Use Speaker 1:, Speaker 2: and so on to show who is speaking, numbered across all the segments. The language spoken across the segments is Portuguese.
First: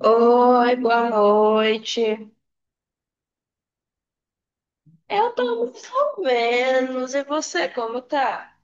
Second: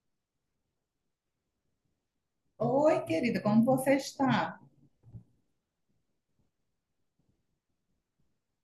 Speaker 1: Oi, boa noite.
Speaker 2: Oi, querida, como você está?
Speaker 1: Eu tô mais ou menos. E você, como tá?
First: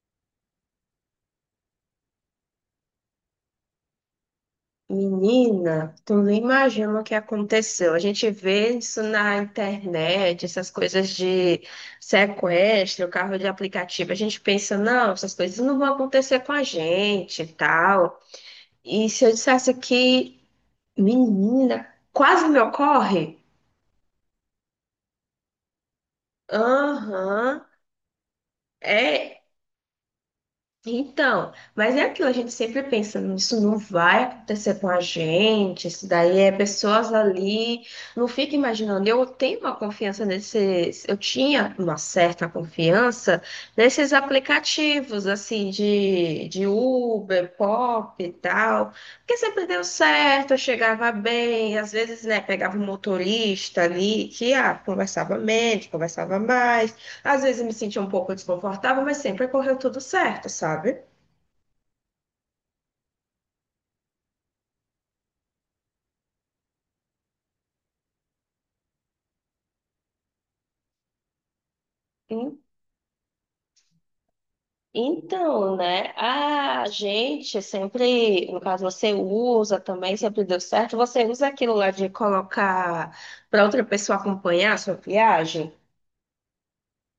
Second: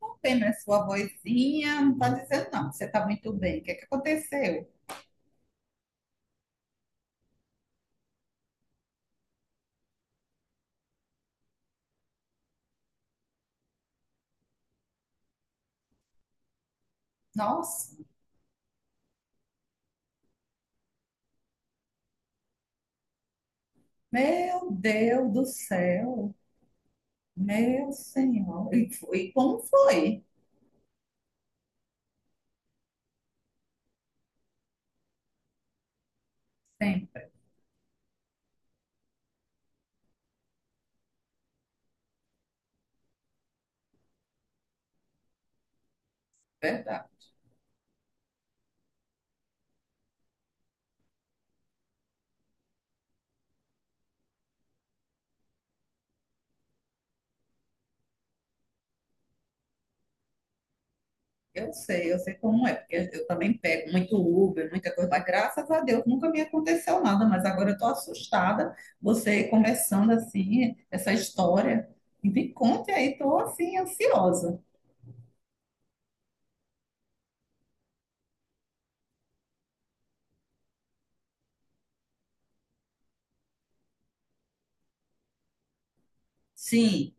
Speaker 2: Não tem mais sua vozinha, não está dizendo não, que você está muito bem. O que é que aconteceu?
Speaker 1: Menina, tu não imagina o que aconteceu. A gente vê isso na internet, essas coisas de sequestro, carro de aplicativo. A gente pensa, não, essas coisas não vão acontecer com a gente e
Speaker 2: Nossa,
Speaker 1: tal. E se eu dissesse que, menina, quase me ocorre?
Speaker 2: meu Deus do céu,
Speaker 1: Aham.
Speaker 2: meu Senhor. E, e
Speaker 1: É,
Speaker 2: como foi?
Speaker 1: então, mas é aquilo, a gente sempre pensa, isso não vai acontecer com a gente, isso daí é pessoas
Speaker 2: Sempre,
Speaker 1: ali, não fica imaginando, eu tenho uma confiança nesses, eu tinha uma certa confiança nesses aplicativos, assim, de
Speaker 2: verdade.
Speaker 1: Uber, Pop e tal, porque sempre deu certo, eu chegava bem, às vezes, né, pegava um motorista ali, que, ah, conversava menos, conversava mais, às vezes eu me sentia um pouco desconfortável, mas sempre correu tudo certo, sabe?
Speaker 2: Eu sei como é, porque eu também pego muito Uber, muita coisa, mas graças a Deus nunca me aconteceu nada, mas agora eu estou assustada, você conversando assim, essa história. Me
Speaker 1: En-
Speaker 2: conte aí, estou assim, ansiosa.
Speaker 1: Então, né? A gente sempre, no caso, você usa também, sempre deu certo. Você usa aquilo lá de colocar para outra pessoa acompanhar a sua viagem.
Speaker 2: Sim.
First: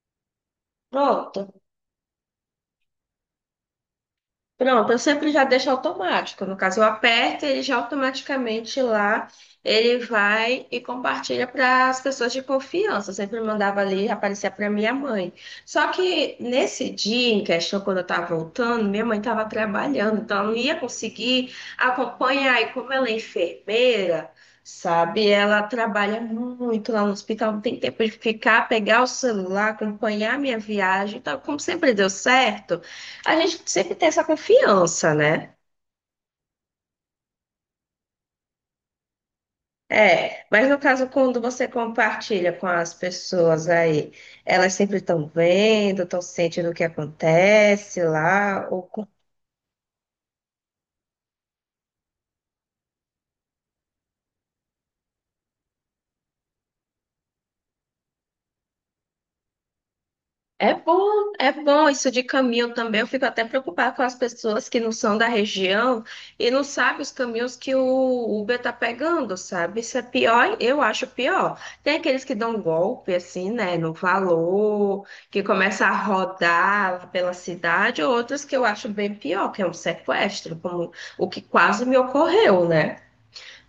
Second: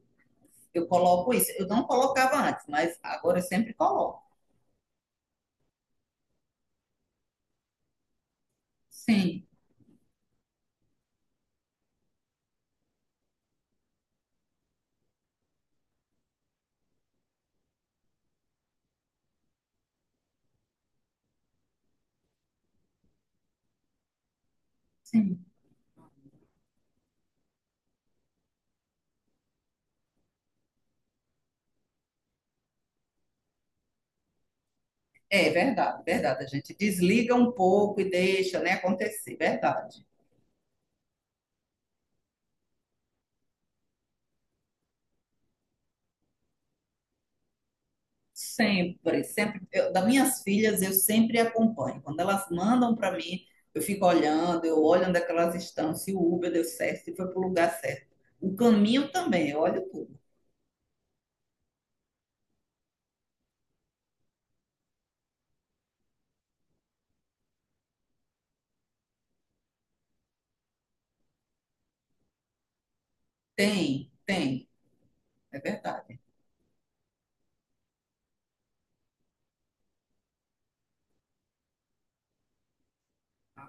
Speaker 2: Eu coloco isso.
Speaker 1: Pronto.
Speaker 2: Eu não colocava antes, mas agora eu sempre coloco.
Speaker 1: Pronto, eu sempre já deixo automático. No caso, eu aperto, e ele já automaticamente lá,
Speaker 2: Sim,
Speaker 1: ele vai e compartilha para as pessoas de confiança. Eu sempre mandava ali, aparecia para minha mãe. Só que nesse dia em questão, quando eu estava voltando, minha mãe estava trabalhando, então eu não ia conseguir acompanhar. E como ela é enfermeira, sabe,
Speaker 2: sim.
Speaker 1: ela trabalha muito lá no hospital, não tem tempo de ficar, pegar o celular, acompanhar a minha viagem. Então, como sempre deu certo. A gente sempre tem essa confiança,
Speaker 2: É
Speaker 1: né?
Speaker 2: verdade, verdade. A gente desliga um pouco e deixa, né, acontecer. Verdade.
Speaker 1: É, mas no caso, quando você compartilha com as pessoas aí, elas sempre estão vendo, estão sentindo o que acontece lá, ou
Speaker 2: Sempre, sempre. Eu, das minhas filhas, eu sempre acompanho. Quando elas mandam para mim, eu fico olhando, eu olho onde é que elas estão, se o Uber deu certo, se foi para o lugar certo. O caminho também, eu olho tudo.
Speaker 1: é bom, é bom isso de caminho também. Eu fico até preocupada com as pessoas que não são da região e não sabem os caminhos que o Uber tá pegando, sabe? Isso é pior, eu acho pior. Tem aqueles que dão golpe, assim, né, no
Speaker 2: Tem, tem.
Speaker 1: valor, que
Speaker 2: É
Speaker 1: começa a
Speaker 2: verdade.
Speaker 1: rodar pela cidade, outros que eu acho bem pior, que é um sequestro, como o que quase me ocorreu, né?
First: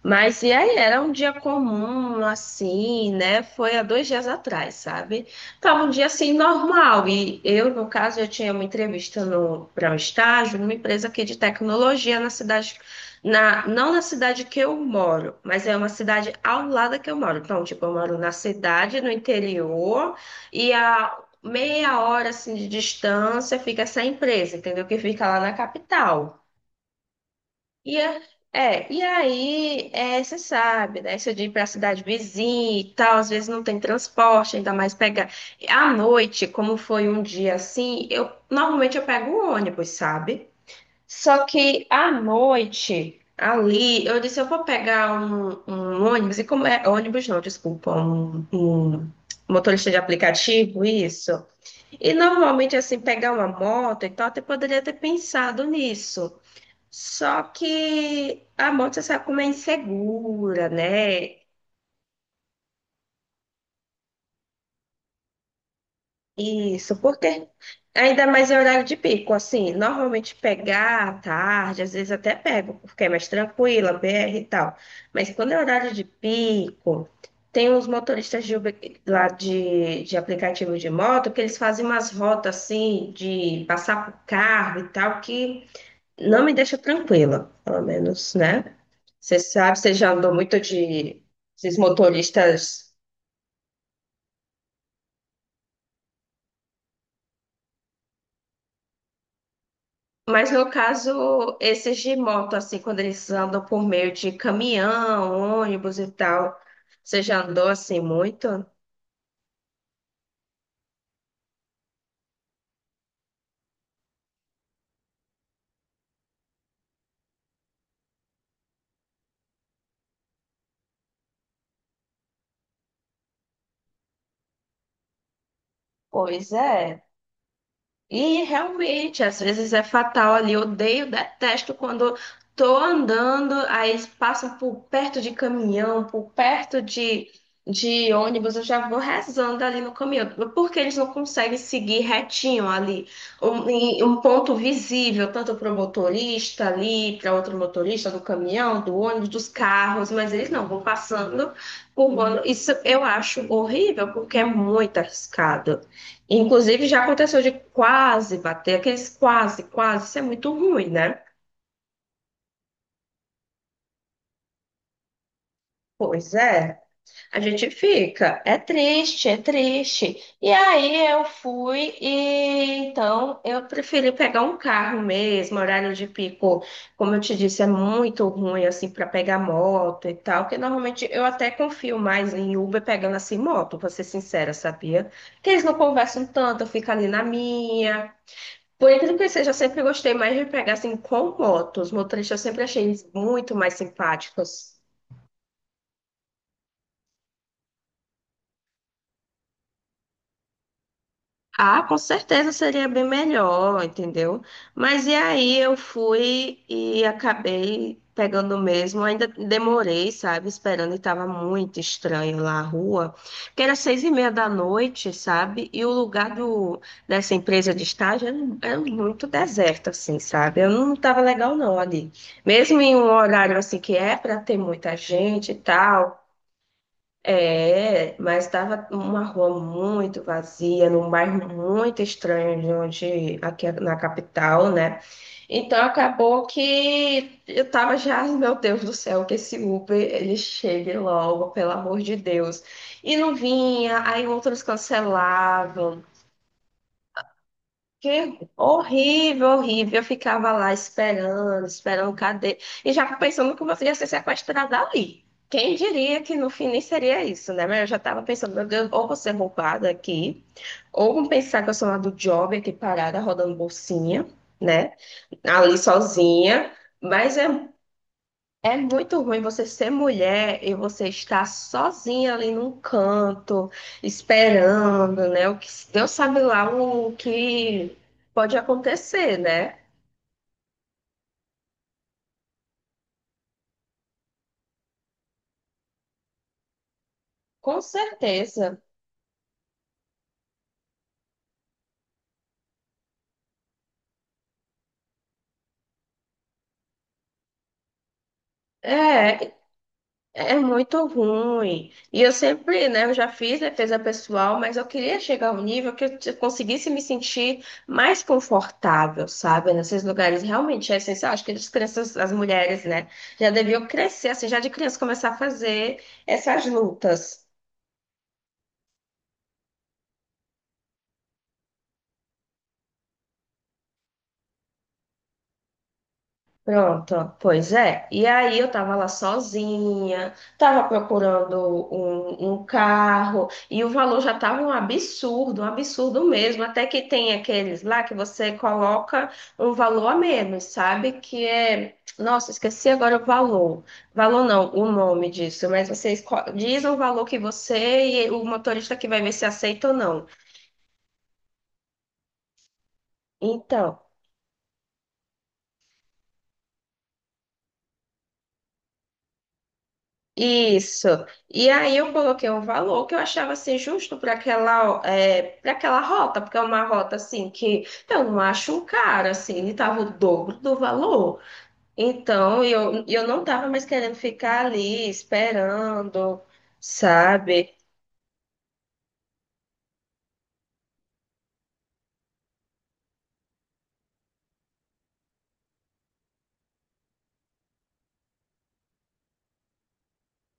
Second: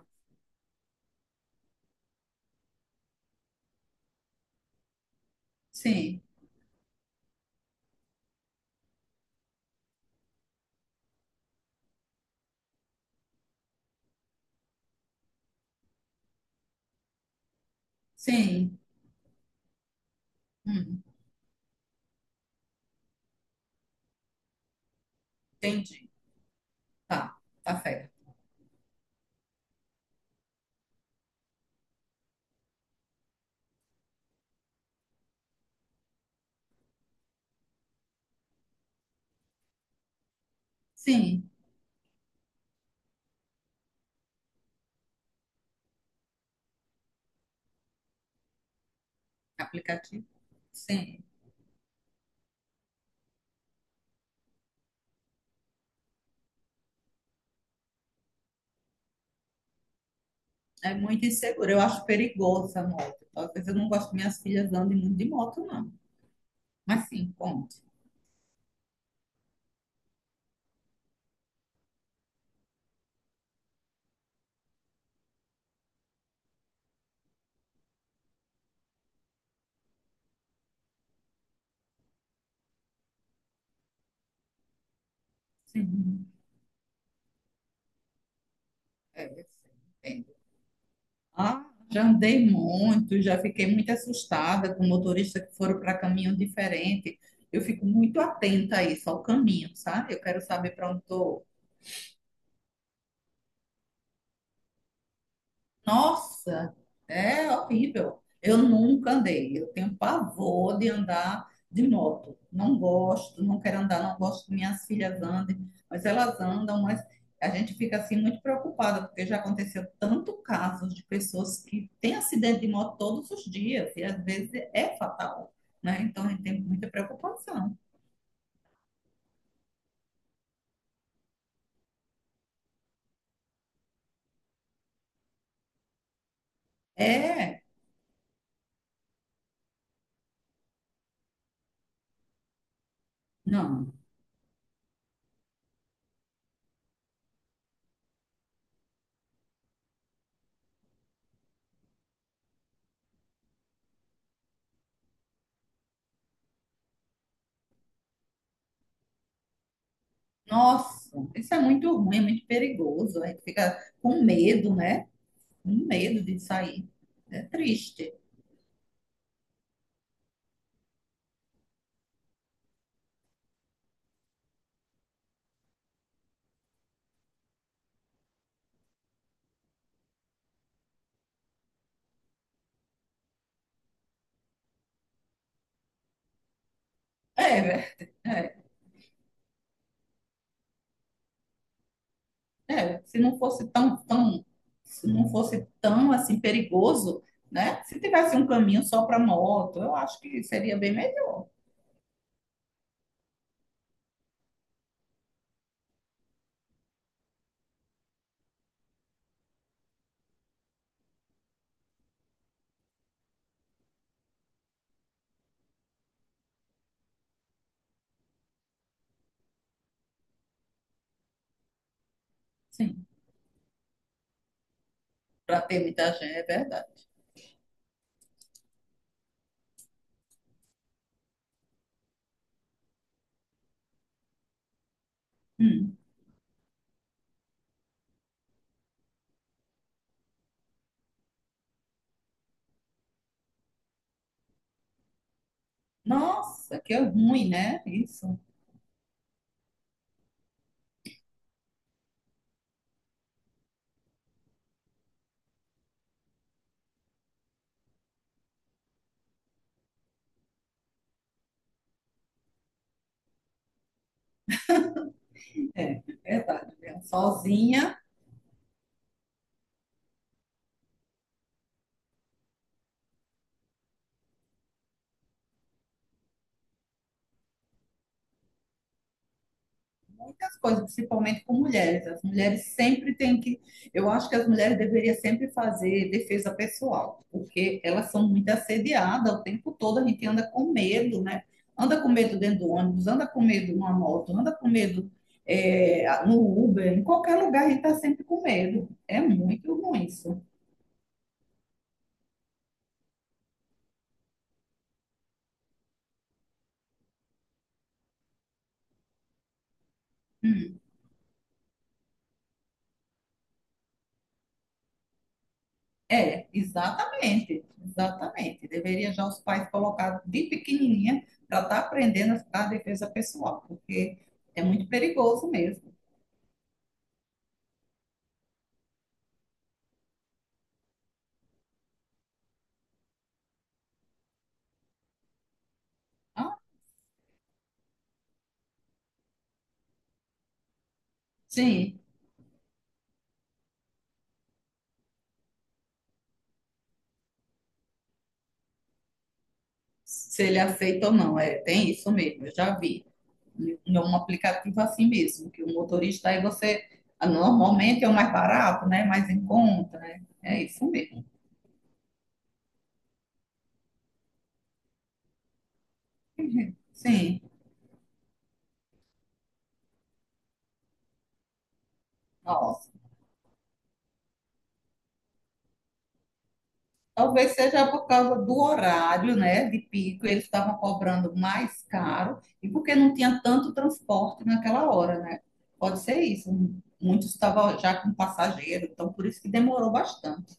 Speaker 1: Mas e aí, era um dia comum, assim, né? Foi há dois dias atrás, sabe? Tava um dia
Speaker 2: Sim,
Speaker 1: assim normal. E eu, no caso, eu tinha uma entrevista para um estágio numa empresa aqui de tecnologia na cidade, na, não na cidade que eu moro, mas é uma cidade ao lado da que eu moro. Então, tipo, eu moro na
Speaker 2: sim.
Speaker 1: cidade, no interior, e
Speaker 2: Hum,
Speaker 1: a meia hora assim de distância fica essa empresa, entendeu? Que fica lá na
Speaker 2: entendi.
Speaker 1: capital.
Speaker 2: Tá, tá
Speaker 1: E,
Speaker 2: certo.
Speaker 1: a- é, e aí, é, você sabe, né? Se eu de ir para a cidade vizinha e tal, às vezes não tem transporte, ainda mais pegar. À noite, como foi um dia assim, eu normalmente eu pego o ônibus, sabe? Só
Speaker 2: Sim.
Speaker 1: que à noite, ali, eu disse, eu vou pegar um ônibus, e como é ônibus não, desculpa, um motorista de
Speaker 2: Aplicativo.
Speaker 1: aplicativo,
Speaker 2: Sim,
Speaker 1: isso. E normalmente, assim, pegar uma moto e tal, até poderia ter pensado nisso. Só que a moto sabe como é insegura,
Speaker 2: é muito
Speaker 1: né?
Speaker 2: inseguro. Eu acho perigoso essa moto. Talvez eu não gosto que minhas filhas andem muito de moto, não.
Speaker 1: Isso,
Speaker 2: Mas sim,
Speaker 1: porque
Speaker 2: conte.
Speaker 1: ainda mais em horário de pico, assim, normalmente pegar à tarde, às vezes até pego, porque é mais tranquila, BR e tal. Mas quando é horário de pico, tem uns motoristas de Uber, lá de aplicativo de moto que eles fazem umas rotas assim, de passar por carro e tal, que
Speaker 2: Sim,
Speaker 1: não me deixa tranquila, pelo menos, né?
Speaker 2: é,
Speaker 1: Você
Speaker 2: sim,
Speaker 1: sabe, você já
Speaker 2: entendo.
Speaker 1: andou muito de
Speaker 2: Ah,
Speaker 1: esses
Speaker 2: já andei
Speaker 1: motoristas,
Speaker 2: muito, já fiquei muito assustada com motoristas que foram para caminho diferente. Eu fico muito atenta a isso, ao caminho, sabe? Eu quero
Speaker 1: mas no
Speaker 2: saber para onde estou.
Speaker 1: caso, esses de moto, assim, quando eles andam por meio de caminhão, ônibus e tal,
Speaker 2: Nossa,
Speaker 1: você já
Speaker 2: é
Speaker 1: andou assim
Speaker 2: horrível.
Speaker 1: muito?
Speaker 2: Eu nunca andei. Eu tenho pavor de andar de moto. Não gosto, não quero andar, não gosto que minhas filhas andem, mas elas andam, mas a gente fica assim muito preocupada, porque já aconteceu tanto casos de pessoas que têm acidente de moto todos os dias, e às vezes é fatal, né? Então a gente
Speaker 1: Pois
Speaker 2: tem muita
Speaker 1: é.
Speaker 2: preocupação.
Speaker 1: E realmente, às vezes é fatal ali. Eu odeio, detesto quando tô andando, aí eles passam por perto de caminhão, por perto
Speaker 2: É,
Speaker 1: de ônibus, eu já vou rezando ali no caminhão. Porque eles não conseguem seguir retinho ali, um,
Speaker 2: não.
Speaker 1: em um ponto visível, tanto para o motorista ali, para outro motorista do caminhão, do ônibus, dos carros, mas eles não vão passando por. Isso eu acho horrível, porque é muito arriscado. Inclusive, já aconteceu de quase bater, aqueles quase, quase, isso é muito ruim,
Speaker 2: Nossa,
Speaker 1: né?
Speaker 2: isso é muito ruim, é muito perigoso. A gente fica com medo, né? Um medo
Speaker 1: Pois
Speaker 2: de
Speaker 1: é,
Speaker 2: sair.
Speaker 1: a
Speaker 2: É
Speaker 1: gente
Speaker 2: triste.
Speaker 1: fica, é triste, é triste. E aí eu fui e então eu preferi pegar um carro mesmo, horário de pico, como eu te disse, é muito ruim assim para pegar moto e tal, que normalmente eu até confio mais em Uber pegando assim moto, pra ser sincera, sabia? Que eles não conversam tanto, eu fico ali na
Speaker 2: É,
Speaker 1: minha.
Speaker 2: Werther, é,
Speaker 1: Por incrível que seja, eu sempre gostei mais de pegar assim com motos. Os motoristas eu sempre achei
Speaker 2: é.
Speaker 1: eles
Speaker 2: Se não
Speaker 1: muito
Speaker 2: fosse
Speaker 1: mais
Speaker 2: tão, tão,
Speaker 1: simpáticos.
Speaker 2: se não fosse tão assim perigoso, né? Se tivesse um caminho só para moto, eu acho que seria bem melhor.
Speaker 1: Ah, com certeza seria bem melhor, entendeu? Mas e aí eu fui e acabei pegando mesmo, ainda demorei, sabe, esperando e tava muito estranho lá a rua, que era seis e meia da noite, sabe? E o lugar do, dessa empresa de estágio era, era muito deserto, assim, sabe? Eu não tava legal não ali. Mesmo em um
Speaker 2: Sim,
Speaker 1: horário assim que é para ter muita gente e
Speaker 2: para ter muita
Speaker 1: tal,
Speaker 2: gente, é verdade.
Speaker 1: é, mas estava uma rua muito vazia, num bairro muito estranho de onde, aqui na capital, né? Então
Speaker 2: Hum.
Speaker 1: acabou que eu tava já, "Ai, meu Deus do céu, que esse Uber ele chegue logo, pelo amor de Deus. E não vinha, aí outros cancelavam.
Speaker 2: Nossa, que ruim, né?
Speaker 1: Que
Speaker 2: Isso.
Speaker 1: horrível, horrível. Eu ficava lá esperando, esperando, cadê? E já pensando que você ia ser sequestrada ali. Quem diria que no fim nem seria isso, né? Mas eu já estava pensando, meu Deus, ou vou ser roubada aqui, ou vão pensar que eu sou lá do job aqui parada, rodando bolsinha, né? Ali
Speaker 2: É, é
Speaker 1: sozinha.
Speaker 2: verdade. Mesmo.
Speaker 1: Mas é
Speaker 2: Sozinha.
Speaker 1: é muito ruim você ser mulher e você estar sozinha ali num canto, esperando, né? O que Deus sabe lá o que pode acontecer, né?
Speaker 2: Muitas coisas, principalmente com mulheres. As mulheres sempre têm que. Eu acho que as mulheres deveriam sempre fazer defesa pessoal, porque
Speaker 1: Com
Speaker 2: elas são muito
Speaker 1: certeza.
Speaker 2: assediadas o tempo todo, a gente anda com medo, né? Anda com medo dentro do ônibus, anda com medo numa moto, anda com medo é, no Uber, em qualquer lugar a gente está sempre com medo. É
Speaker 1: É,
Speaker 2: muito ruim isso.
Speaker 1: é muito ruim. E eu sempre, né, eu já fiz defesa pessoal, mas eu queria chegar a um nível que eu conseguisse me sentir mais confortável, sabe? Nesses lugares
Speaker 2: Hum.
Speaker 1: realmente é essencial. Acho que as crianças, as mulheres, né, já deviam crescer, assim, já de criança começar a fazer
Speaker 2: É,
Speaker 1: essas lutas.
Speaker 2: exatamente, exatamente. Deveria já os pais colocar de pequenininha para estar aprendendo a defesa pessoal, porque é muito perigoso mesmo.
Speaker 1: Pronto, ó, pois é. E aí eu tava lá sozinha, tava procurando um carro, e o valor já tava um absurdo
Speaker 2: Ah,
Speaker 1: mesmo. Até que tem aqueles lá que você coloca um valor a menos, sabe? Que é.
Speaker 2: sim,
Speaker 1: Nossa, esqueci agora o valor. Valor não, o nome disso, mas você diz o valor que você e o motorista que vai ver se aceita ou não.
Speaker 2: se ele aceita ou não, é, tem isso mesmo, eu já vi. Em
Speaker 1: Então.
Speaker 2: em um aplicativo assim mesmo, que o motorista aí você, ah, normalmente é o mais barato, né, mais em conta, né? É isso
Speaker 1: Isso.
Speaker 2: mesmo.
Speaker 1: E aí eu coloquei um valor que eu achava assim justo para aquela, é, para aquela rota, porque é uma rota
Speaker 2: Sim,
Speaker 1: assim que então, eu não acho caro, assim, ele tava o dobro do valor. Então eu não tava mais querendo ficar ali esperando,
Speaker 2: talvez
Speaker 1: sabe?
Speaker 2: seja por causa do horário, né, de pico, eles estavam cobrando mais caro e porque não tinha tanto transporte naquela hora, né? Pode ser isso. Muitos estavam já com passageiro, então por isso que demorou bastante.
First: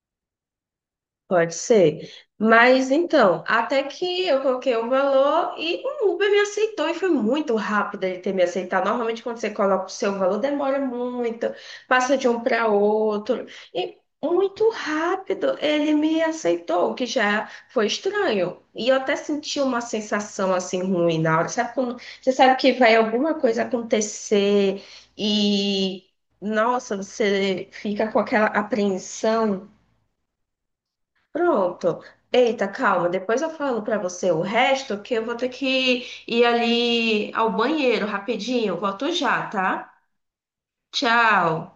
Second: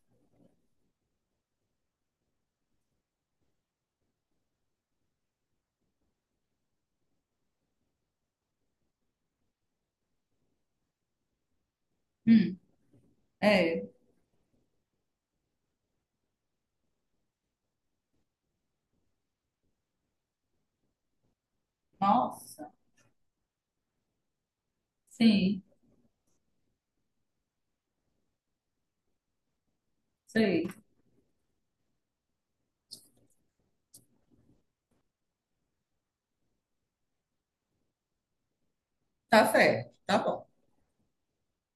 Speaker 1: Pode ser. Mas então, até que eu coloquei o valor e o Uber me aceitou e foi muito rápido ele ter me aceitado. Normalmente, quando você coloca o seu valor, demora muito, passa de um
Speaker 2: Hum,
Speaker 1: para outro.
Speaker 2: é,
Speaker 1: E muito rápido ele me aceitou, o que já foi estranho. E eu até senti uma sensação assim ruim na hora. Sabe quando você sabe que
Speaker 2: nossa,
Speaker 1: vai alguma coisa acontecer
Speaker 2: sim,
Speaker 1: e, nossa, você fica com aquela apreensão.
Speaker 2: sei.
Speaker 1: Pronto. Eita, calma. Depois eu falo pra você o resto, que eu vou ter que ir ali ao banheiro rapidinho. Volto
Speaker 2: Tá
Speaker 1: já, tá?
Speaker 2: certo, tá bom.
Speaker 1: Tchau.